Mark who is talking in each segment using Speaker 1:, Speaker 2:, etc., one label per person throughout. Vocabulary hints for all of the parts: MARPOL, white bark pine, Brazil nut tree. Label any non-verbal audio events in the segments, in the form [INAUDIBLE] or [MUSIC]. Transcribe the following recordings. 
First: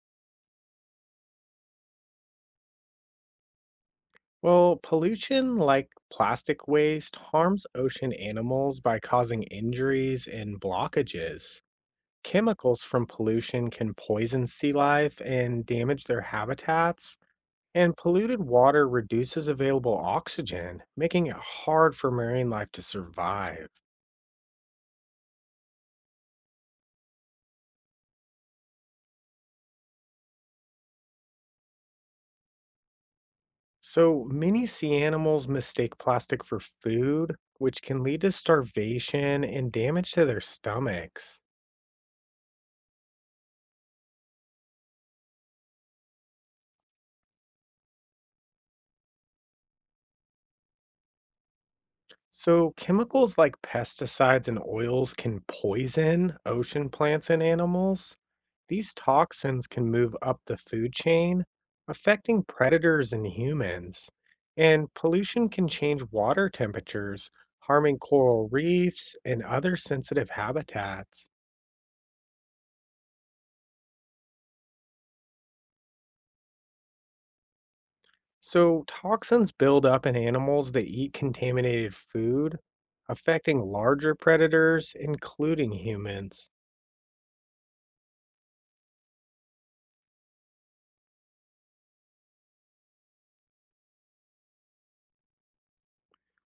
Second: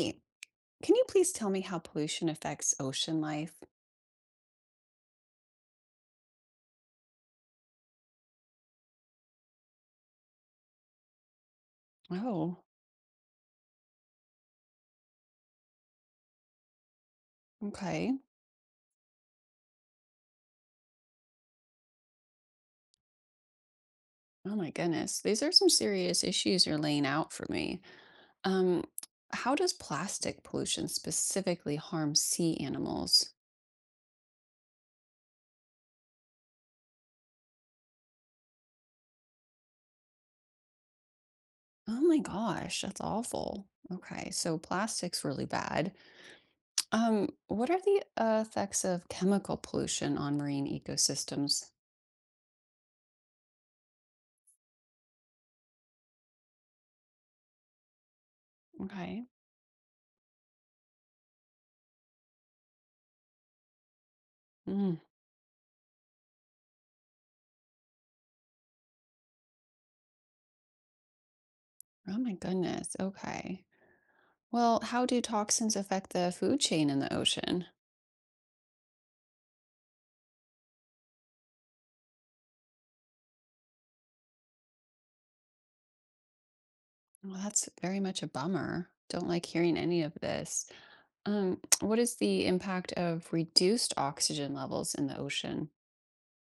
Speaker 1: Hey, can you please tell me how pollution affects ocean life?
Speaker 2: Well, pollution like plastic waste harms ocean animals by causing injuries and blockages.
Speaker 1: Oh,
Speaker 2: Chemicals from pollution can poison sea life and damage their habitats. And
Speaker 1: okay.
Speaker 2: polluted water reduces available oxygen, making it hard for marine life to survive.
Speaker 1: Oh my goodness. These are some serious issues you're laying out for me. Um, how does plastic pollution specifically harm sea animals?
Speaker 2: So many sea animals mistake plastic for food, which can lead to starvation and damage to their stomachs.
Speaker 1: Oh my gosh, that's awful. Okay, so plastic's really bad. What are the effects of chemical pollution on marine ecosystems?
Speaker 2: So, chemicals like pesticides and oils can poison ocean plants and animals. These
Speaker 1: Okay.
Speaker 2: toxins can move up the food chain, affecting predators and humans. And
Speaker 1: Mm,
Speaker 2: pollution can change water temperatures, harming coral reefs and other sensitive habitats.
Speaker 1: oh my goodness. Okay. Well, how do toxins affect the food chain in the ocean?
Speaker 2: So, toxins build up in animals that eat contaminated food, affecting larger predators, including humans.
Speaker 1: Well, that's very much a bummer. Don't like hearing any of this. [TSK] What is the impact of reduced oxygen levels in the ocean?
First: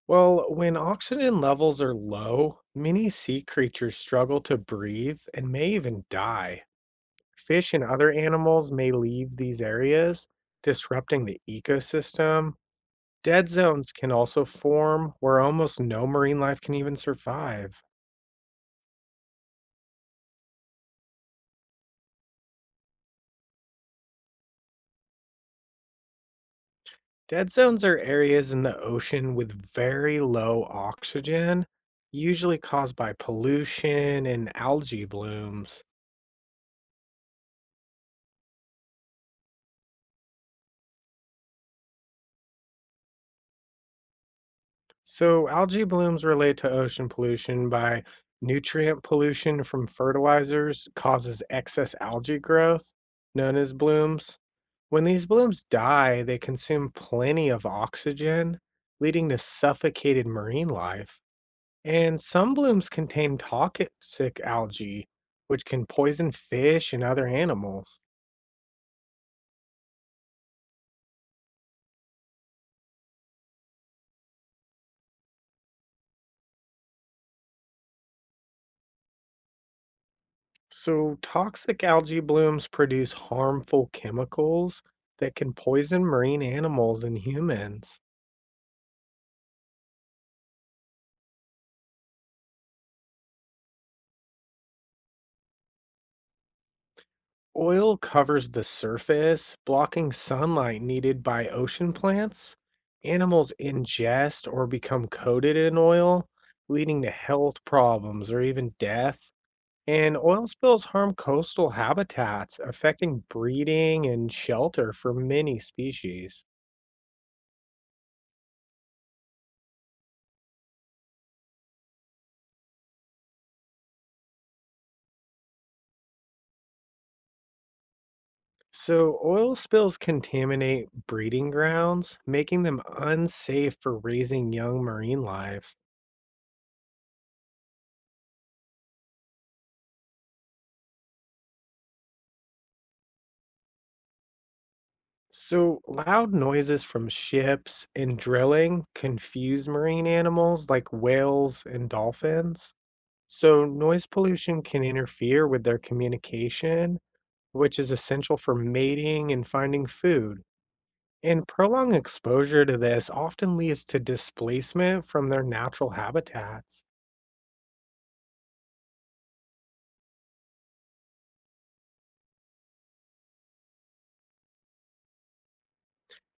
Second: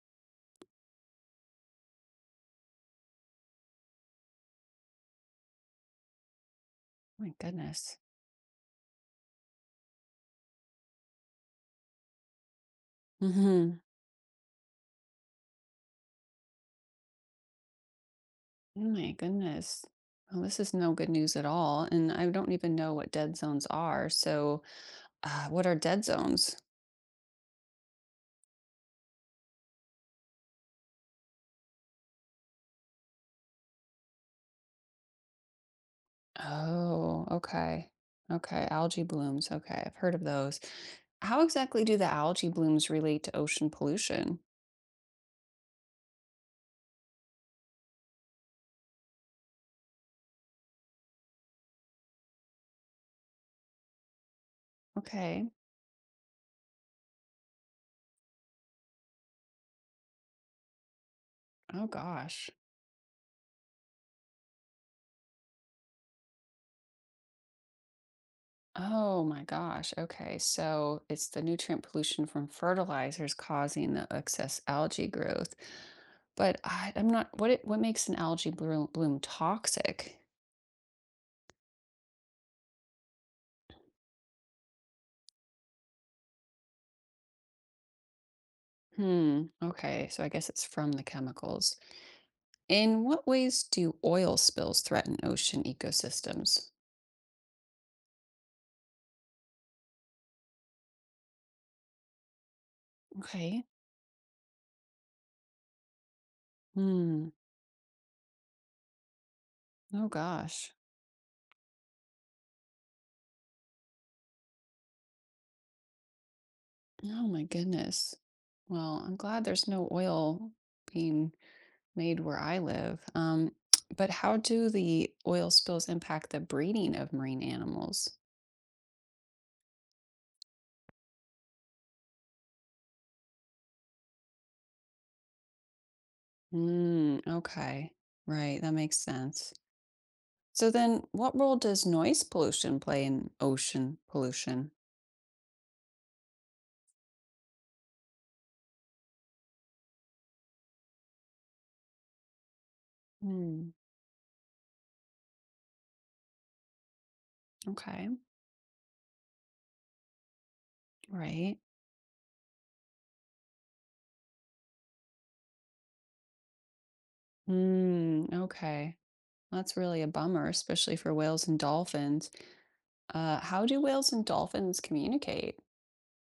Speaker 2: Well, when oxygen levels are low, many sea creatures struggle to breathe and may even die.
Speaker 1: My
Speaker 2: Fish and
Speaker 1: goodness.
Speaker 2: other animals may leave these areas, disrupting the ecosystem. Dead
Speaker 1: Hmm.
Speaker 2: zones can also form where almost no marine life can even survive.
Speaker 1: Oh my goodness. Well, this is no good news at all. And I don't even know what dead zones are. So, what are dead zones?
Speaker 2: Dead zones are areas in the ocean with very low oxygen, usually caused by pollution and algae blooms.
Speaker 1: Oh, okay. Okay. Algae blooms. Okay. I've heard of those. How exactly do the algae blooms relate to ocean pollution?
Speaker 2: So, algae blooms relate to ocean pollution by nutrient pollution from fertilizers causes excess algae growth, known as blooms. When these
Speaker 1: Okay.
Speaker 2: blooms die, they consume plenty of oxygen, leading to suffocated marine life.
Speaker 1: Oh,
Speaker 2: And
Speaker 1: gosh.
Speaker 2: some blooms contain toxic algae, which can poison fish and other animals.
Speaker 1: Oh my gosh. Okay. So it's the nutrient pollution from fertilizers causing the excess algae growth. But I'm not, what it, what makes an algae bloom, bloom toxic?
Speaker 2: So, toxic algae blooms produce harmful chemicals that can poison marine animals and humans.
Speaker 1: Hmm. Okay. So I guess it's from the chemicals. In what ways do oil spills threaten ocean ecosystems?
Speaker 2: Oil covers the surface, blocking sunlight needed by ocean plants. Animals
Speaker 1: Okay.
Speaker 2: ingest or become coated in oil, leading to
Speaker 1: Hmm.
Speaker 2: health problems or even death.
Speaker 1: Oh
Speaker 2: And oil
Speaker 1: gosh.
Speaker 2: spills harm coastal habitats, affecting breeding and shelter for many species.
Speaker 1: Oh my goodness. Well, I'm glad there's no oil being made where I live. But how do the oil spills impact the breeding of marine animals?
Speaker 2: So, oil spills contaminate breeding grounds, making them unsafe for raising young marine life.
Speaker 1: Mm, okay, right, that makes sense. So then, what role does noise pollution play in ocean pollution?
Speaker 2: So, loud noises from ships and drilling confuse marine animals like whales and dolphins. So,
Speaker 1: Mm,
Speaker 2: noise pollution can interfere with their communication, which is
Speaker 1: okay,
Speaker 2: essential for mating and finding food. And
Speaker 1: right.
Speaker 2: prolonged exposure to this often leads to displacement from their natural habitats.
Speaker 1: Mm, okay, that's really a bummer, especially for whales and dolphins. How do whales and dolphins communicate?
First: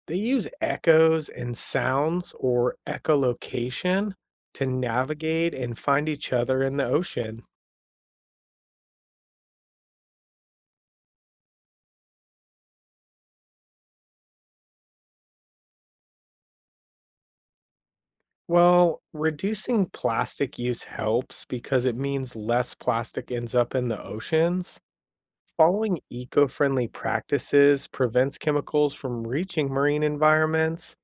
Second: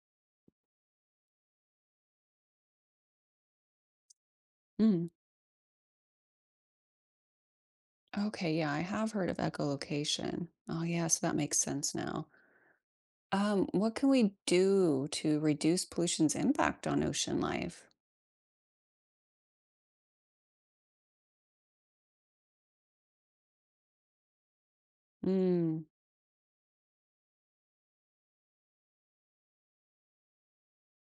Speaker 2: They use echoes and sounds or echolocation to
Speaker 1: Mm,
Speaker 2: navigate and find each other in the ocean.
Speaker 1: okay, yeah, I have heard of echolocation. Oh, yeah, so that makes sense now. What can we do to reduce pollution's impact on ocean life?
Speaker 2: Well, reducing plastic use helps because it means less plastic ends up in the oceans.
Speaker 1: Mm,
Speaker 2: Following eco friendly practices prevents chemicals from reaching marine environments,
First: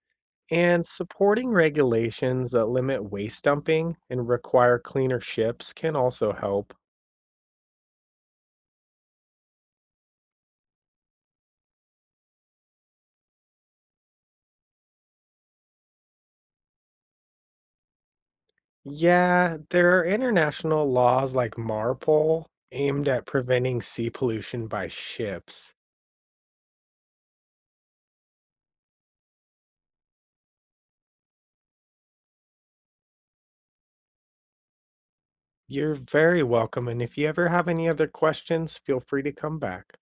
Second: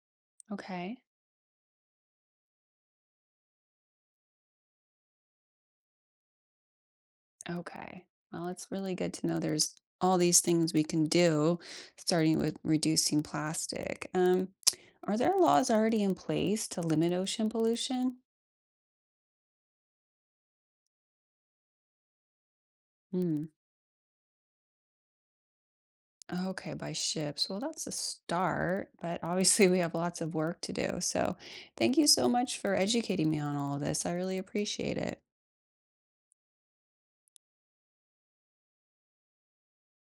Speaker 2: and
Speaker 1: okay.
Speaker 2: supporting regulations that limit waste dumping and require cleaner ships can also help.
Speaker 1: Okay. Well, it's really good to know there's all these things we can do, starting with reducing plastic. Are there laws already in place to limit ocean pollution?
Speaker 2: Yeah, there are international laws like MARPOL aimed at
Speaker 1: Hmm.
Speaker 2: preventing sea pollution by ships.
Speaker 1: Okay, by ships. Well, that's a start, but obviously [LAUGHS] we have lots of work to do. So, thank you so much for educating me on all of this. I really appreciate it.
Speaker 2: You're very welcome, and if you ever have any other questions, feel free to come back.